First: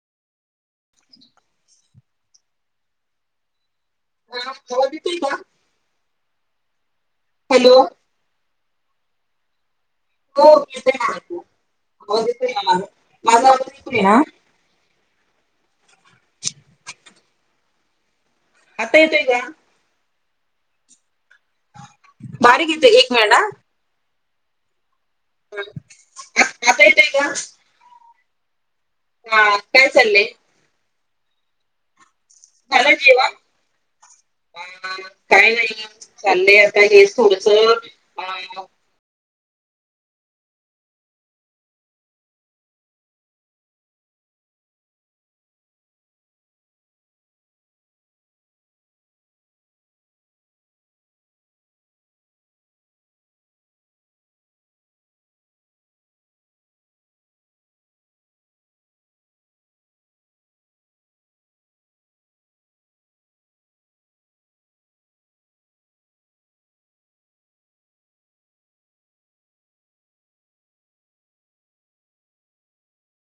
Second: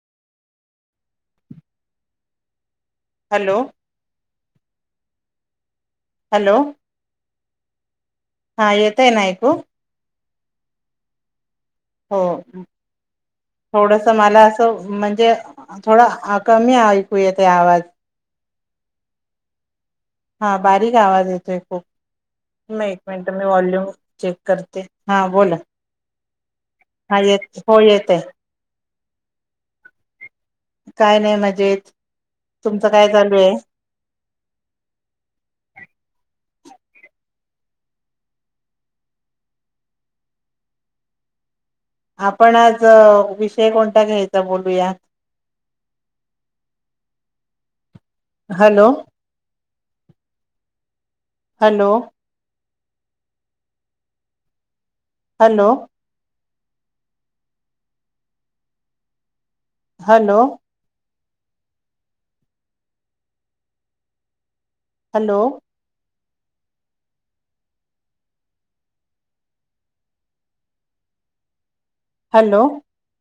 [inaudible] Hello. हा आवाज येतुय का? [inaudible] हॅलो. हॅलो. हा येतय ना ऐकू? हो येतय ना ऐकू. हो आवाज येतोय ना माझा? माझा आवाज [inaudible] येतोय थोडस ना? मला असं म्ह- जे थोडा अ कमी ऐकू येतोय आवाज. आता येतोय का? हा बारीक आवाज ये [unintelligible] नाही हो बारीक नाही येतोय एक मिनिट नंतर हा मी वॉल्यूम चेक करते. हा बोला. आता येतोय हा का? येत हो येत आहे. हा काय चालय? काय नाही मजेत. तुमचं झालं काय जेवण? चालू आहे? काय नाही चाललंय आता हेचं थोडस आपण आज विषय कोणता घ्यायचा बोलूयात. [inaudible] Hello, hello [inaudible] hello hello. Hello hello hello